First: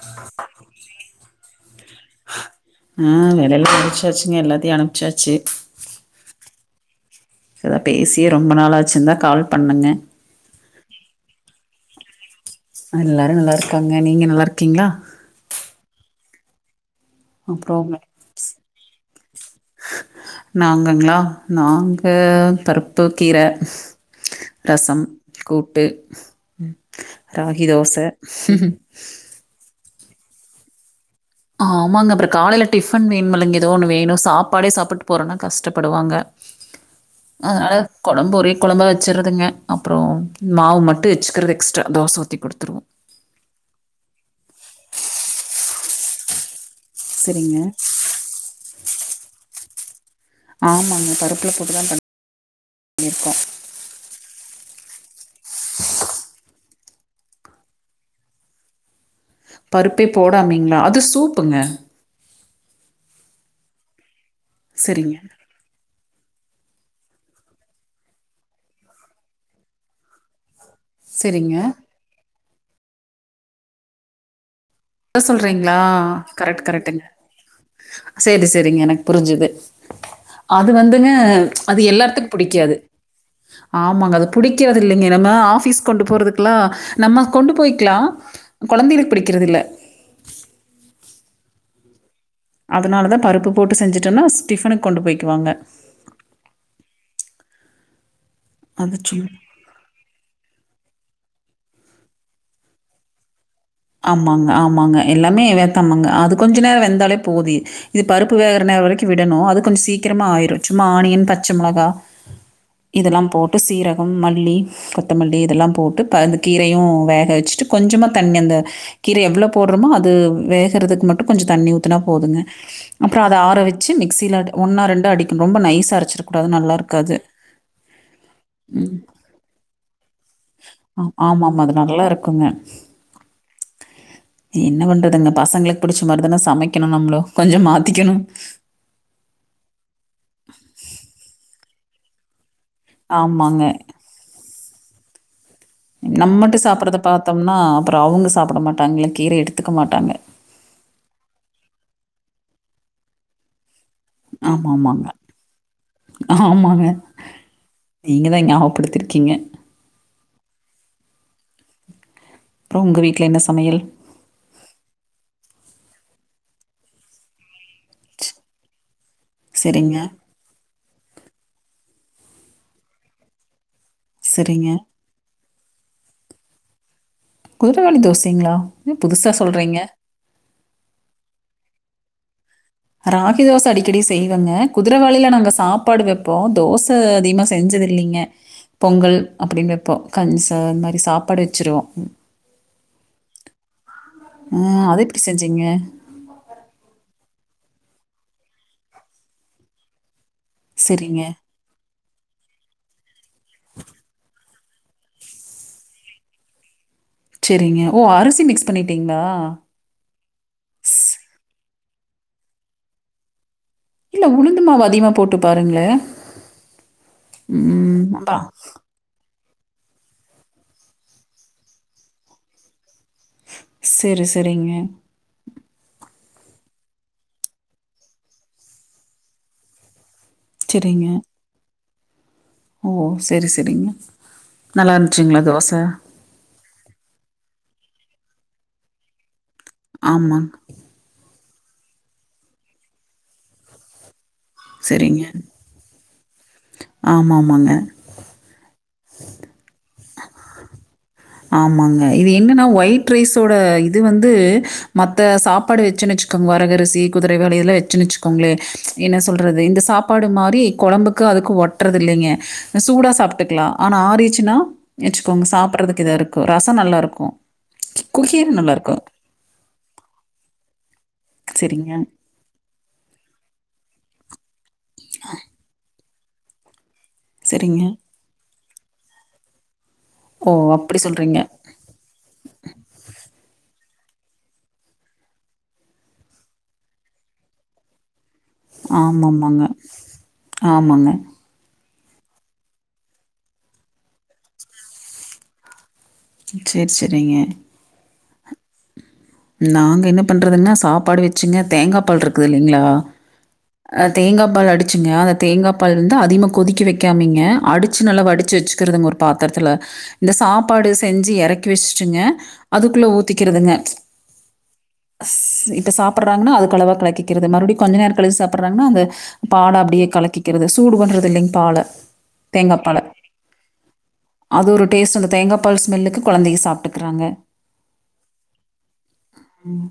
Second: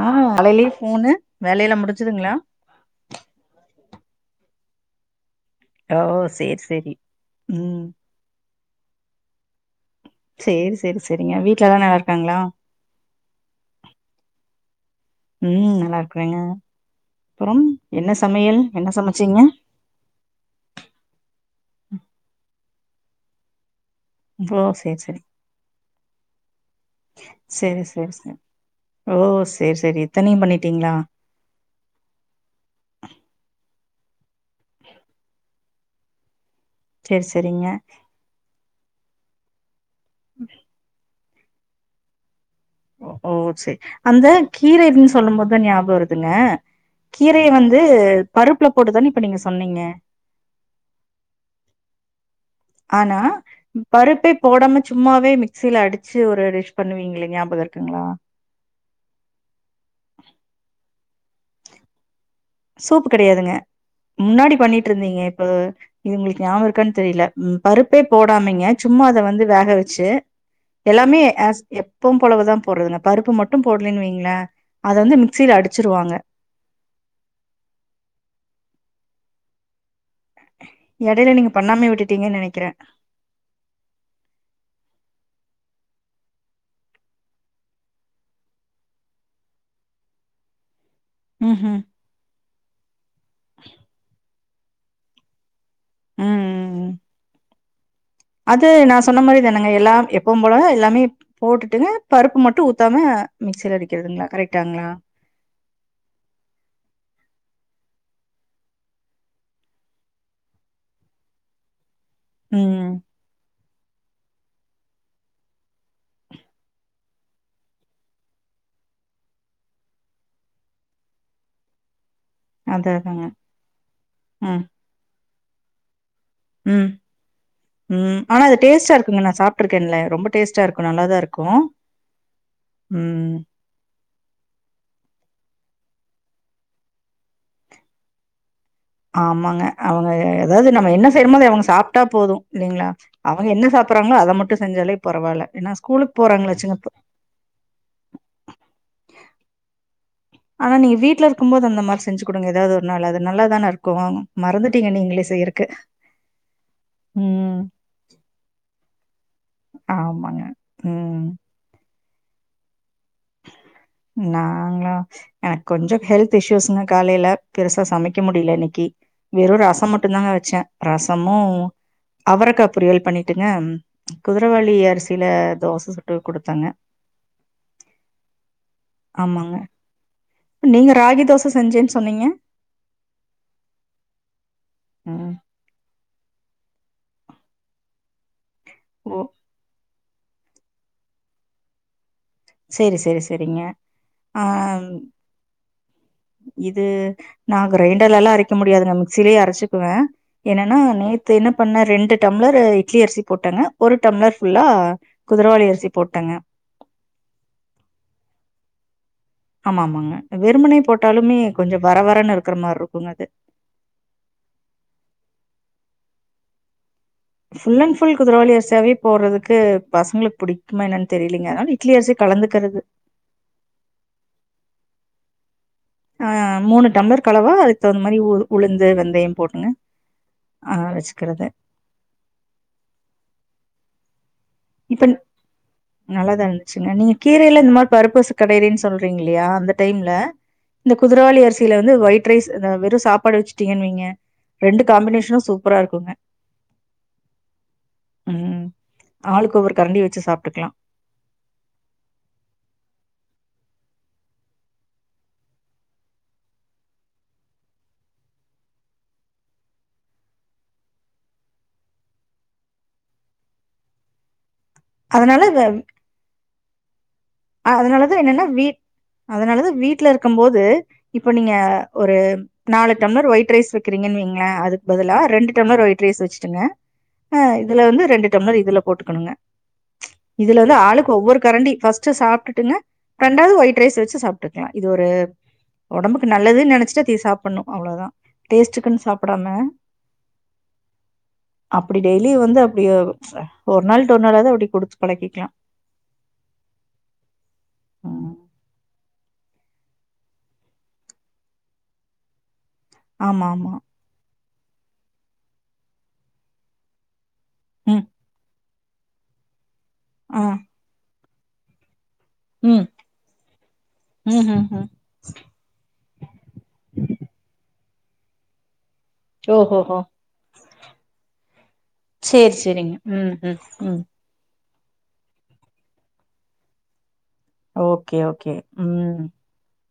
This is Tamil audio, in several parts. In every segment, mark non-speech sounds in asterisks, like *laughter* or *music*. அ காலையிலயே ஃபோனு வேலையெல்லா முடிஞ்சுதுங்களா ம் வேலையெல்லா முடிச்சாச்சுங்க எல்லாத்தையு அனுப்சாச்சு ஓ சேரி சேரி செரி அதா ம் பேசியே ரொம்வயஃஇக நாளாச்சுந்தா கால் பண்ணங்க சேரி சேரி சேரிங்க வீட்ல எல்லா நல்லா இருக்காங்ளா எல்லாரு நல்லா இருக்காங்க நீங்க நல்லா இருக்கீஙளா ம் நல்லா இருக்கிறாங்க அப்றோம் அப்புறம் என்ன சமையல் என்ன சமச்சீங்க நாங்கங்ளா நாங்க பருப்பு கீர ஓ சேரி ரசம் சேரி கூட்டு ராகி சேரி தோச சேரி சேரி ஓ செரி செரி இத்தனையு பண்ணிட்டீங்ளா ஆமாங்க அப்றோ காலையில டிஃபன் வேணுமுல்லங்க ஏதோ ஒன்று வேணோ சாப்பாடே சாப்ட்டு போறோன்னா கஷ்டப்படுவாங்க சேரி சேரிங்க அதனால கொழம்பு ஒரே கொழம்பா வச்சுறதுங்க மாவு மட்டு வச்சுக்கிறது எக்ஸ்ட்ரா தோச ஊத்தி குடுத்துருவோ ஓ செரி அந்த கீரைன்னு சொல்லும் போது தா ஞாபகோ வருதுங்க கீரைய சரிங்க. வந்து பருப்புல போட்டுதான இப்ப நீங்க சொன்னீங்க ஆமாங்க பருப்புல போட்டுதா பண் ஆனா பருப்பே போடாம சும்மாவே மிக்சியில அடிச்சு ஒரு டிஷ் பண்ணுவீங்ளே ஞாபகருக்குங்ளா பருப்பே போடாமீங்ளா அது சூப்புங்க சூப்பு கெடையாதுங்க முன்னாடி சரிங்க பண்ணிட்டுருந்தீங்க இப்ப இது உங்களுக்கு நியாபகோ இருக்கான்னு தெரியல ம் பருப்பே போடாமேங்க சும்மா அத வந்து வேக வச்சு எல்லாமே சரிங்க ஆஸ் எப்பவும் போலவுதா போடுறதுங்க பருப்பு மட்டு போடலைன்னு வைங்ளே அத வந்து மிக்சில அடிச்சிருவாங்க கரெக்ட் கரெக்டுங்க சேரி சேரிங்க எனக் புரிஞ்சுது அது வந்துங்க எடையில நீங்க அது பண்ணாமயே எல்லாத்துக்கு விட்டுட்டீங்கன்னு நெனைக்கிறே புடிக்காது ஆமாங்க அது புடிக்கிறது இல்லௌங்க நம்ம ஆஃபீஸ் கொண்டு போறதுக்குலா நம்ம கொண்டு போய்க்லா கொழந்தைளுக் புடிக்கிறது இல்ல ம் ம் அதனால தா பருப்பு போட்டு செஞ்சுட்டோன்னா ஸ் டிஃபனுக்கு கொண்டு போய்க்வாங்க ம் ம் ம் அது நா சொன்ன மாரி தான் ங்க எல்லாம் எப்பவும் போல எல்லாமே போட்டுட்டு பருப்பு மட்டு ஊத்தாம மிக்சில அடிக் ஆமாங்க ஆமாங்க எல்லாமே வேத்தாமங்க அது கொஞ்சொ நேரோ வெந்தாலே போதி இது பருப்பு வேகற நேரோ வரைக்கு விடணு அது கொஞ்சொ சீக்கிரமா ஆயிரு சும்மா ஆனியன் பச்ச மொளகா ம் இதெல்லாம் போட்டு சீரகம் மல்லி கொத்தமல்லி இதெல்லாம் போட்டு ப அந்த கீரையும் வேக வச்சுட்டு கொஞ்சமா தண்ணி அந்த கீர எவ்ளோ போட்றோமோ அது வேகறதுக்கு மட்டு கொஞ்சொ தண்ணி ஊத்துனா போதுங்க அதா அப்பறோ அதாங்க அத ஆற வச்சு மிக்சில அடி ம் ஒன்னா ரெண்டு அடிக்கன் ரொம்ப நைசா அரைச்சிர ம் ம் ஆனா அது டேஸ்ட்டா இருக்குங்க நா சாப்ட்டுருக்கேன்ல ரொம்ப டேஸ்ட்டா இருக்கு ஆ நல்லாதா இருக்கு ஆமாமா. அது நல்லாருக்குங்க. ம் என்ன பண்றதுங்க பசங்களுக்கு புடிச்ச மாரிதானா சமைக்கணும் நம்ளு கொஞ்சொ மாத்திக்கணு ஆமாங்க அவங்க எ அதாவ்து நம்ம என்ன செய்றமோ அத அவங்க சாப்ட்டா போது இல்லைங்ளா அவங்க ஆமாங்க. என்ன சாப் புறாங்களோ அத மட்டு செஞ்சாலே பரவால்ல என்ன நம் மட்டு சாப்றத பாத்தோம்னா அப்றோ அவங்க சாப்ட மாட்டாங்கல்ல கீர எடுத்துக்க மாட்டாங்க ஆனா நீங்க வீட்ல இருக்கும்போது அந்த மாரி செஞ்சி குடுங்க எதாவ்து ஒரு நாள் அது நல்லாதானே இருக் கும் ஆமாம் மறந்துட்டீங்க ஆமாங்க நீங்களே செய்யருக்கு ஆமாங்க நீங்கதா நியாவப்படுத்திருக்கீங்க ஆமாங்க ம் அப்றோ உங்க வீட்ல என்ன சமையல் நாங்ளா எனக் கொஞ்சொ ஹெல்த் இஷ்யூஸ்ங்க காலைல பெருசா சமைக்க முடில இன்னைக்கு வெறு ரசம் சரிங்க மட்டுந்தாங்க வச்சே ரசமு அவரக்கா பொரியல் பண்ணிட்டுங்க சரிங்க குதிரவாலி அரிசில தோச சுட்டு குடுத்தங்க குதிரவாலி தோசைங்ளா ஆமாங்க நீங்க ராகி தோச செஞ்சேன் சொன்னீங்க ராகி தோச அடிக்கடி செய்வேங்க குதுரவாலில ம் நாங்க சாப்பாடு வைப்போ தோச ச அதிகமா செஞ்சது இல்லைங்க பொங்கல் ஓ அப்டின் வெப்போ கன்ச அது மாரி சாப்பாடு வச்சிருவோ செரி செரி செரிங்க ஆ, ஆன் அது எப்படி செஞ்சீங்க இது நா கிரைண்டர்லல்லா அரைக்க முடியாதுங்க மிக்சிலே அரச்சிக்குவே என்னனா சரிங்க நேத்து என்னப் இப்ப ந ரெண்டு டம்ளர் இட்லி அரிசி போட்டேங்க ஒரு டம்ளர் ஃபுல்லா குதிரவாளி அரிசி போட்டேங்க செரிங்க ஓ அரிசி மிக்ஸ் பண்ணிட்டீங்களா ஆம ஆமாங்க வெறுமுனை போட்டாலுமே கொஞ்சோ வர வரேன்னு இருக்கிற மாறி இருக்கும்ங்க அது இல்ல உளுந்து மாவு அதிகமா போட்டு பாருங்க புல் அன் புல் அதான். குதிரவாளி அரிசியாவே போறதுக்கு பசங்களுக்கு பிடிக்குமா என்னன்னு தெரியலீங்க அதனால இட்லி அரிசி கலந்துக்கிறது செரி செரிங்க அ மூணு டம்ளர் கலவா அதுக்கு தகுந்த மாதிரி உளுந்து வெந்தயம் போடுங்க அ சரிங்க. வச்சுக்கறது ஓ செரி செரிங்க நல்லா இப்ப இருந்துச்சிங்களா தோச நல்லாதா இருந்துச்சுங்க நீங்க கீரையில இந்த மாரி பருப்பு கடையறேன்னு சொல்றீங்க இல்லையா அந்த டைம்ல ஆமாங்க. குதிரவாளி அரிசியில வந்து ஒயிட் ரைஸ் இந்த வெறு சாப்பாடு வச்சுட்டீங்கன்னு வைங்க ரெண்டு சரிங்க. காம்பினேஷனு சூப்பரா இருக்குங்க ஆமாமாங்க. ஆளுக்கு ஒவ்வொரு கரண்டி வச்சு சாப்ட்டுக்கலா ஆமாங்க இது என்னன்னா ஒயிட் ரைஸோட இது வந்து மத்த சாப்பாடு வச்சுன்னச்ச கம் வரகரிசி குதிரைவாலி இதல்லா வச்சுச்வச்கோங்களே என்ன சொல்றது இந்த சாப்பாடு மாதிரி கொழம்புக்கு அதுக்கு ஒட்டுறது இல்லைங்க சூடா சாப்ட்டுக்கலா ஆனா ஆறிச்சுன்னா அதனால வச்சுக்கோங்க சாப்டுறதுக்கு இதா இருக்கு ரசம் நல்லா இருக்கு அதனாலதா என்னன்னா வீட் அதனாலதா வீட்டுல இருக்கு போது இப்ப நீங்க சரிங்க, ஒரு நாலு டம்ளர் ஒயிட் ரைஸ் வைக்கிறீங்கன்னு வைங்களே அதுக்கு பதிலா ரெண்டு டம்ளர் ஒயிட் ரைஸ் வச்சுடுங்க அ சரிங்க. இதுல வந்து ரெண்டு டம்ளர் இ துல போட்டுக்கணுங்க ஓ! இதுல வந்து அப்படி ஆளுக்கு ஒவ்வொரு சொல்றீங்க. கரண்டி ஃபஸ்ட் சாப்ட்டுட்டுங்க ரெண்டாவது ஒயிட் ரைஸ் வச்சு சாப்ட்டுக்கலா இது ஒரு ஒடம்புக்கு நல்லதுன்னு நெனச்சிட்டு தி சாப்டணு அவ்வளோதா டேஸ்ட்டுக்குன்னு சாப்டாம ஆமாமாங்க. ஆமாங்க. அப்டி டெய்லி வந்து அப்டிய ஒரு நாள் வுட்டு ஒரு நாளவது அப்டி குடுத்து பழக்கிக்கலா சேரி சேரிங்க ம்ம் நாங்க என்ன பண்ணறதுனா சாப்பாடு வெச்சுங்க தேங்கா பால் இருக்குது இல்லீங்களா ஆமா தேங்காய் பால் அடிச்சிங்க அந்த தேங்காய் பால் வந்து அதிகமா கொதிக்க வைக்காமீங்க அடிச்சி ம் நல்லா வடிச்சி வச்சுக்கிறதுங்க ஒரு பாத்திரத்தில இந்த ஆ சாப்பாடு செஞ்சு எறக்கி வச்சுட்டுங்க ம் அதுக்குள்ள ஊத்திகிறதுங்க ம் ம்ம் இப்ப சாப்பிடடுறாங்கன்னா அது அளவா கலக்கிகிறது மறுபடி கொஞ்ச நேர கழிச்சி சாப்படுறாங்கன்னா அந்த பால ஓஹோஹோ அப்டியே கலக்கிக்கிறது சூடு பண்றது இல்லைங்க பால சேரி தேங்காய் சேரிங்க பால. ம் ம் ம் அது ஒரு டேஸ்ட் அந்த தேங்காய் பால் ஸ்மெல்லுக்கு கொழந்தைங்க சாப்ட்டுக்குறாங்க ஓகே ஓகே ம் ம்ம்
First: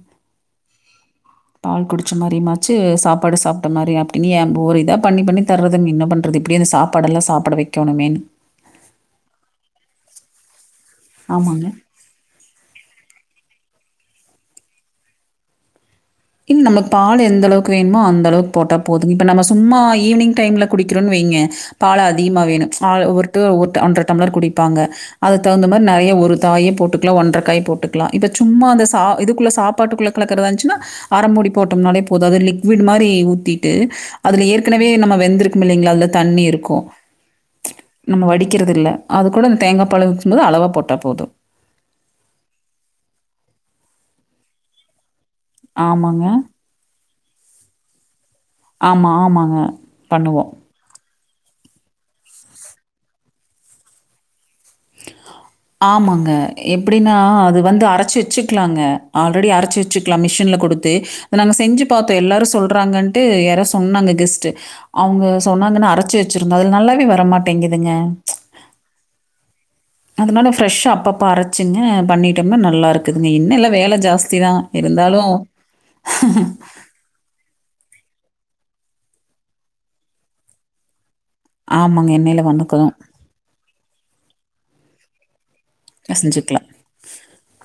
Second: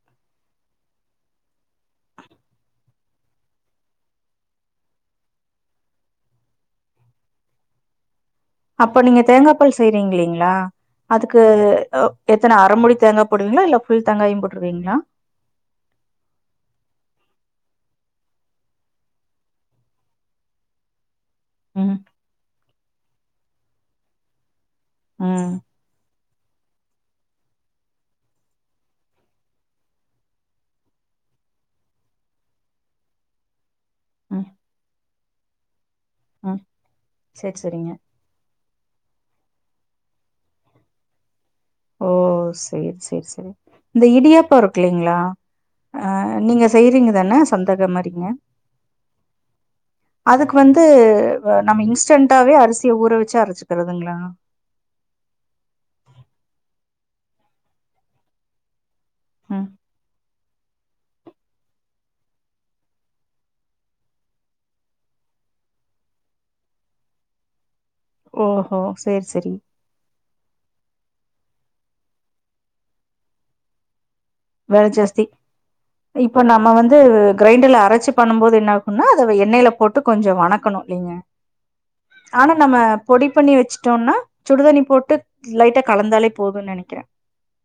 பால் குடிச்ச மாரிமாச்சு சாப்பாடு சாப்ட்ட மாரி அப்டினு ஒரு இதா பண்ணி பண்ணி தர்றதுக்கு என்ன பண்ணண்றது இப்டியே அந்த சாப்ப சாப்பாடல்லா சாப்ட வைக்கணுமேனு அப்ப நீங்க தேங்கா பால் செய்யறீங்க இல்லீங்களா அதுக்கு ஆமாங்க எத்தன அரைமுடி தேங்காய் போடுவீங்களா இல்ல புல் தேங்காயு போட்டுருவிகீங்களா இன்னு நமக்கு பால் எந்த அளவுக்கு வேணுமோ அந்த அளவுக்கு போட்டா போது இப்ப நம்ம சும்மா ஈவ்னிங் டைம்ல குடிக்றோனு வைங்க ம் பால் அதிகமா வேணு பாலு ஒவ்வொருத்தர் ஒவ்வொருத்த ஒன்ற டம்ளர் குடிப்பாங்க அது ம் தகுந்த மாதிரி நெறையா ஒரு *unintelligible* போட் க்கலா ஒன்ற காய் போட்டுக்லா இப்ப சும்மா அந்த சா இதுக்குள்ள சாப்பாட்டுக்குள்ள கலக்குறாதின்ச்சினா அர மூடி போட்டம்னாலே போது அது லிக்விட் மாரி ஊத்திட்டு அதுல ம் ஏற்கனவே நம்ம வெந்துரு மில்லிங்களா அதுல தண்ணி ம் இருக்கு சேரி சேரிங்க நம்ம வடிக்கிறதில்ல அது கூட இந்த தேங்கா பால ஊத்தும்போது அளவா போட்டா போது ஓ சேரி சேரி சேரி இந்த இடியாப்போ இருக்குல்லிங்களா ஆ ஆமாங்க. நீங்க செய்யறீங்க தானே சொந்தக மாரிங்க ஆமா ஆமாங்க பண்ணுவோ இது நம்ம இன்ஸ்டன்டாவே அரிசிய ஊற வச்சு அரச்சுக்கறதுங்களா ஆமாங்க எப்டின்னா அது வந்து அரைச்சு வச்சுக்கலாங்க ஆல்ரெடி ம் அரைச்சி வச்சிக்லா மிஷின்ல குடுத்து நாங்க செஞ்சி பாத்தோ எல்லாரு சொல்கிறாங்கன்ட்டு யாரா சொன்னாங்க கெஸ்ட்டு அவங்க சொன்னாங்கன்னு அரைச்சு வச்சிருந்தோ அதுல நல்லாவே வரமாட்டேங்குதுங்க ஓஹோ சேரி சேரி அந்த மாதிரி ஃப்ரெஷ்ஷா அப்பப்ப அரைச்சிங்க பண்ணிட்டோம்னா நல்லா இருக்குதுங்க என்னெல்லா வேல ஜாஸ்தி தா வேல இருந்தாலு ஜாஸ்தி இப்ப நம்ம வந்து கிரைண்டர்ல அரைச்சி பண்ணும் போது என்ன ஆகும்னா அத வெ எண்ணெயில போட்டு கொஞ்சோ வணக்கணு இல்லீங்க ஆமாங்க. எண்ணெயில ஆனா நம்ம வணக்கணும். பொடிப்பண்ணி வச்சுட்டோனா சுடுதண்ணி போட்டு லைட்டா ஆ கலந்தாலே செஞ்சிக்கலா போதும்னு நெனைக்கிறே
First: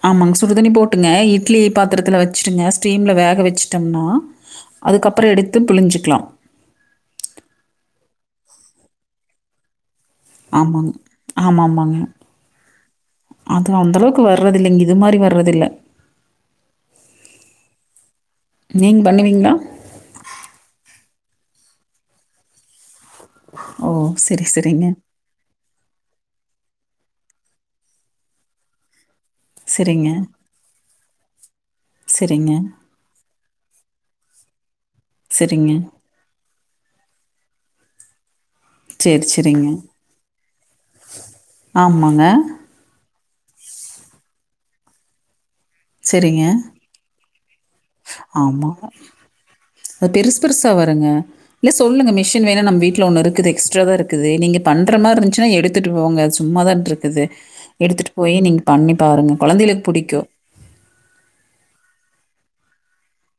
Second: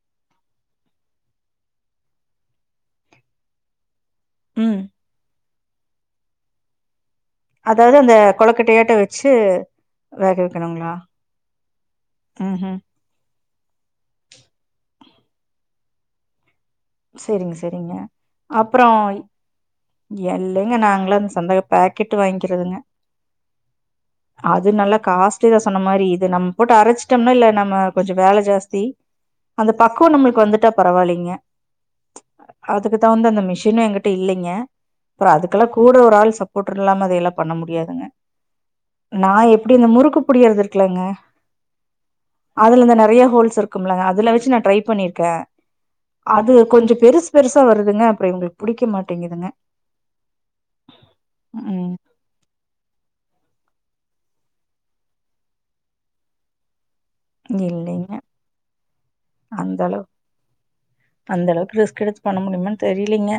ஆமாங்க சுடுதண்ணி போட்டுங்க இட்லி பாத்திரத்தில வச்சிட்டுங்க ஸ்டீமில் வேக வச்சுட்டம்னா ம் அதுக்கப்புறோ எடுத்து புழிஞ்சிக்லா அதாது அந்த கொழக்கட்டையாட்டோ வெச்சு ஆமாங்க ஆமாமாங்க ம் ம் அது அந்தளவுக்கு வர்றது இல்லங்க இது மாரி வர்றது இல்ல சரிங்க சரிங்க அப்றோ நீங்க பண்ணுவீங்களா? எல்லைங்க நாங்களு அந்த சந்தக பாக்கெட்டு வாங்கிறதுங்க ஓ! சரி, அது சரிங்க. நல்லா காஸ் *unintelligible* சொன்னமாரி இது நம்ம போட்டு அரைச்சிட்டம்னா இல்ல நம்ம கொஞ்சோ வேல ஜாஸ்தி அந்த சரிங்க, பக்குவ நம்ளுக்கு வந்துட்டா பரவாயில்லிங்க சரிங்க, அதுக்கு தா வந்து அந்த மிஷினு என்ங்கிட்ட இல்லைங்க அப்றோ அதுக்கெல்லா சரிங்க. கூட ஒரு ஆள் சப் போட்டுருலாம் அதையெல்லா பண்ண முடியாதுங்க சரி, நா சரிங்க. எப்டி இந்த முறுக்கு புழியற்து இருக்குலங்க ஆமாங்க. அதுல அந்த நெறையா ஹோல்ஸ் இருக்கும்லங்க அதுல வச்சு நா ட்ரை பண்ணியிருக்கே சரிங்க. அது கொஞ்சோ பெருசு பெருசா வருதுங்க அப்புறோ இவுங்க்ளுக்கு ஆமா. புடிக்க மாட்டேங்குதுங்க அது பெருசு பெருசா வருங்க இல்ல ம் சொல்லுங்க மெஷின் வேணா நம்ம வீட்டுல ஒன்னு இருக் குது எக்ஸ்ட்ராதா இருக்குது நீங்க பண்ற மாரி இருந்துச்சின்னா எடுத்துட்டு போங்க அது சும்மாதான்ட்ருக்குது எடுத்துட்டு இல்லைங்க போய் நீங்க பண்ணி பாருங்க அந்த கொழந்தைகளுக்கு அளவு புடிக்கு அந்த அளவுக்கு ரிஸ்க் எடுத்து பண்ண முடியுமானு தெரியலீங்க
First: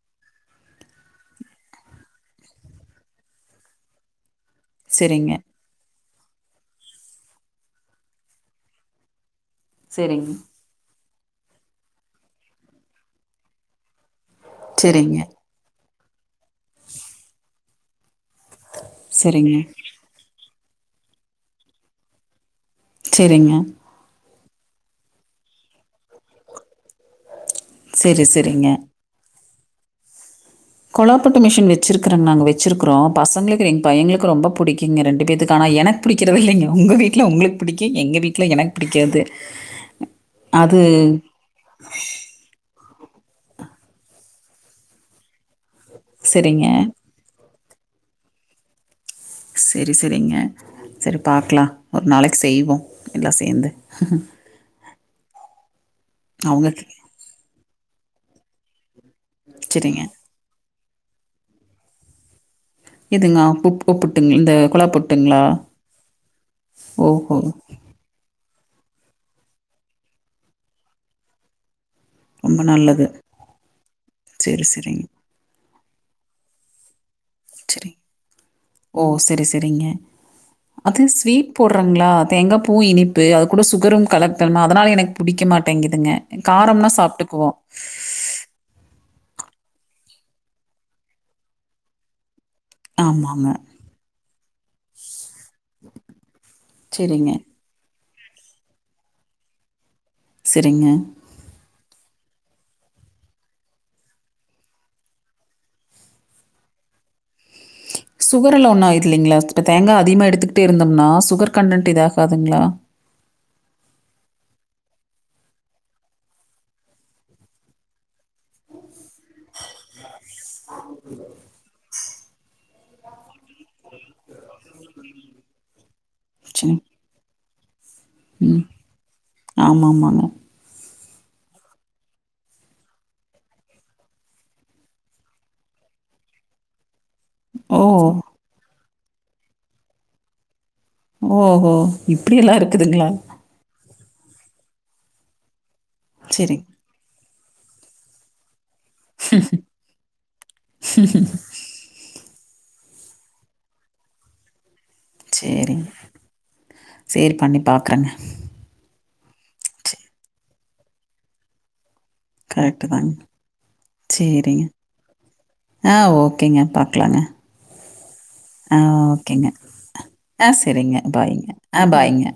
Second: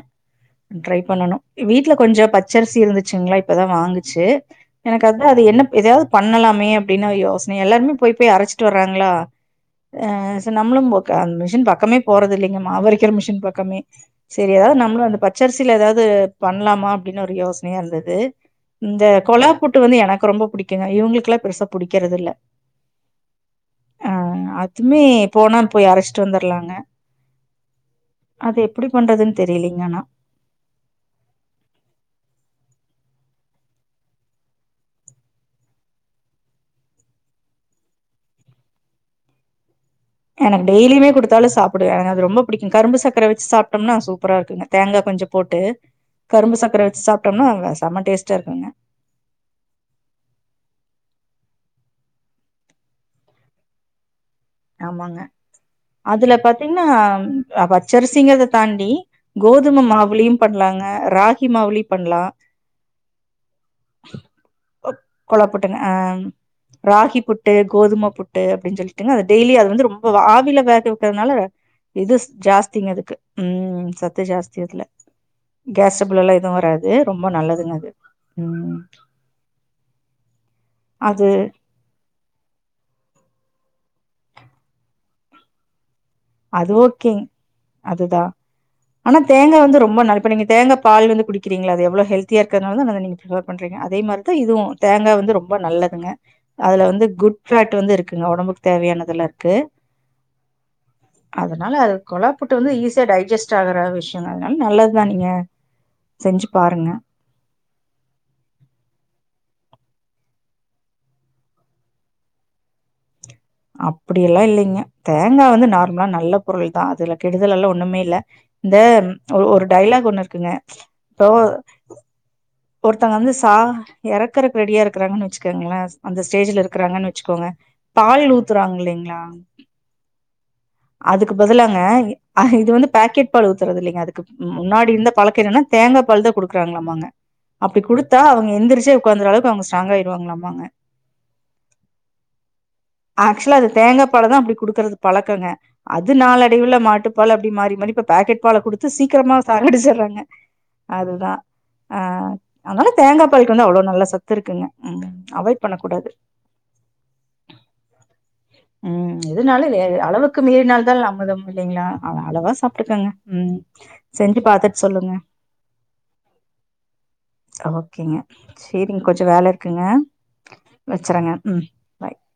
ட்ரை பண்ணனு வீட்டுல கொஞ்சோ பச்சரிசி இருந்துச்சுங்களா இப்பதா வாங்குச்சு எனக்கு வந்து சரிங்க, அது என்ன எதாது பண்ணலாமே அப்டின்னு யோசனே எல்லாருமே பெய் பெய் அரைச்சுட்டு வராங்க்ளா ஆ சரிங்க, ச நம்மளு போக அந்த மிஷின் பக்கமே போறது இல்லங்க மாவரிக்கிற மிஷின் பக்கமே சரி எதாது நம்ளு அந்த சரிங்க, பச்சரிசியில ஏதாது பண்லாமா அப்டின்னு ஒரு யோசனையா இருந்துது இந்த கொழா சரிங்க, பூட்டு வந்து எனக்கு ரொம்ப புடிக்குங்க இவங்களுக்கெல்லா பெருசா புடிக்றது இல்ல செரிங்க ஆ அதுமே போனான் போய் அரச்சிட் வந்துர்லாங்க சரி, அது சரிங்க. எப்புடி பண்றதுன் தெரிய்லீங்கனா கொழாப்புட்டு மிஷின் வெச்சுருக்குற நாங்க வெச்சுருக்குறோ பசங்ளுக்கு எங் பையங்ளுக்கு ரொம்ப புடிக்குங்க ரெண்டு பேத்துக்கு ஆனா எனக் புடிக்கிறத் இல்லைங்கோ உங்க வீட்ல உங்களுக் புடிக்கு எங்க வீட்ல எனக் புடிக்காது எனக் டெய்லியுமே குடுத்தாலு சாப்புடுவ எனக் அது ரொம்ப புடிக்கு கரும்பு சக்கர வச்சு சாப்ட்டம்னா சூப்பரா இருக்குங்க தேங்கா கொஞ்ச போட்டு கரும்பு சரிங்க சக்கர வச்சு சாப் டோனா அவ சம டேஸ்ட்டா இருக்குங்க செரி செரிங்க சரி பாக்லா ஒரு நாளைக் செய்வோ எல்லா சேந்து ஆமாங்க அதுல அவங்க பாத்தீங் னா பச்சரிசிங்கிற்த தாண்டி கோதுமை சரிங்க மாவுலியு பண்லாங்க ராகி மாவு லியு பண்லா எதுங்கா ஃபுக் ஒ புட்டுங் இந்த கொழா புட்டுங்ளா கொழ புட்டுங்க ஆ ராகி புட்டு கோதுமை புட் டு அப்டின் சொல்லிட்டீங்க அ டெய்லி அத வந்து ரொம்ப ஆவில வேக விட்டத்னால இதுஸ் ரொம்ப ஜாஸ்திங்க நல்லது அதுக்கு ம் சத்து ஜாஸ்தி சரி அதுல சரிங்க கேஸ் ஸ்புல் எல்லா எது வராது ரொம்ப நல்லது செரி ஓ செரி செரிங்க அது ஸ்வீட் போற்ற ட்றங்ளா தேங்கா பூ இனிப்பு அது கூட சுகரு கலக்குறமா அதனால் எனக் புடிக்க மாட்டேங்கிதுங்க அது காரம்னா ஓகேங்க சாப்ட்டுக்குவோ அதுதா ஆனா தேங்கா வந்து ரொம்ப நல் இப்ப நீங்க தேங்கா பால் வந்து குடிக்கீறிங்ளா அது எவ்ளோ ஹெல்த் தியா இருக்கற்துனால வந்து அத நீங்க ப்ரிஃவேர் ஆமாங்க. பண்றீங்க அதேமாரி தா இதுவு தேங்கா வந்து ரொம்ப நல்லதுங்க அதுல வந்து சரிங்க, குட் பேட் வந்து இருக்குங்க ஒடம்புக்கு தேவையானதுல்லா இருக்கு செரிங்க அதனால அது கொழா புட்டு வந்து ஈஸியா டைஜஸ்ட் ஆகுற விஷ்யங்க அதுனால் நல்லத்தா நீங்க செஞ்சு பாருங்க சுகரல்லாம்‌ ஒன்னும் ஆயிலிங்களா இப்போ தேங்கா அதிகமாக எடுத்துக்கிட்டே இருந்தம்னா சுகர் கன்டென் இதாகாதுங்ளா அப்புடி எல்லா இல்லிங்க தேங்கா வந்து நார்மலா நல்ல பொருள் தா அதுல கெடுதல் எல்லா ஒன்னுமே இல்ல இந்த ஒரு டைலாக் ஒன்னு இருக்குங்க போ ஒர்த்தங்க வந்து சா எறக்குறக்கு ரெடியா இருக்குறாங்கன்னு வெச்சுக்கோங்ளே அந்த ஸ்டேஜில சரி. இருக்குறாங்கன் வெச்சுக்கோங்க பால் ம். ஊத்துறாங்க இல்லைங்ளா ஆமாமாங்க. அதுக்கு பதிலாங்க இது வந்து பாக்கெட் பால் ஊத்துறது இல்லைங்க அதுக்கு முன்னாடி இருந்த பழக்கு என்னனா தேங்கா பால் தா குடுக்றாங்ளாமா அங்க அப்டி ஓ! குடுத்தா அவுங்க எந்துரிச்சே உக்காந்துற அளவுக்கு அவுங்க ஸ்ட்ராங் ஆயிருவாங்ளாமங்க ஓஹோ இப்டி எல்லா இருக்குதுங்ளா ஆக்சுவலா அது தேங்கா பால் தா அப்டி குடுக்கிறது பழக்கங்க அது சரிங்க, நாலடைவுள மாட்டு பால அப்டி மாரி மாரி இப்ப பாக்கெட் பால குடுத்து சீக்கிரமா சாகடிச்சிறாங்க அதுதா ஆ அத்னால தேங்கா பால்க்கு வந்து அவ்ளோ நல்ல சத்துருக்குங்க சேரி சேரி பண்ணி பாக்குறங்க ம் எதுனாலு லே அளவுக்கு மீறினால்தல் அமிர்தம் இல்லைங்ளா அவ அளவா கரெக்ட்டு சாப்ட்டுக்கங்க தாங்க. ம் செஞ்சு பாத்துட் சொல்லுங்க அ ஓகேங்க பாக்லாங்க ஓகேங்க சேரிங்க கொஞ்ச வேலருக்குங்க அ செரிங்க பாய்ங்க அ பாய்ங்க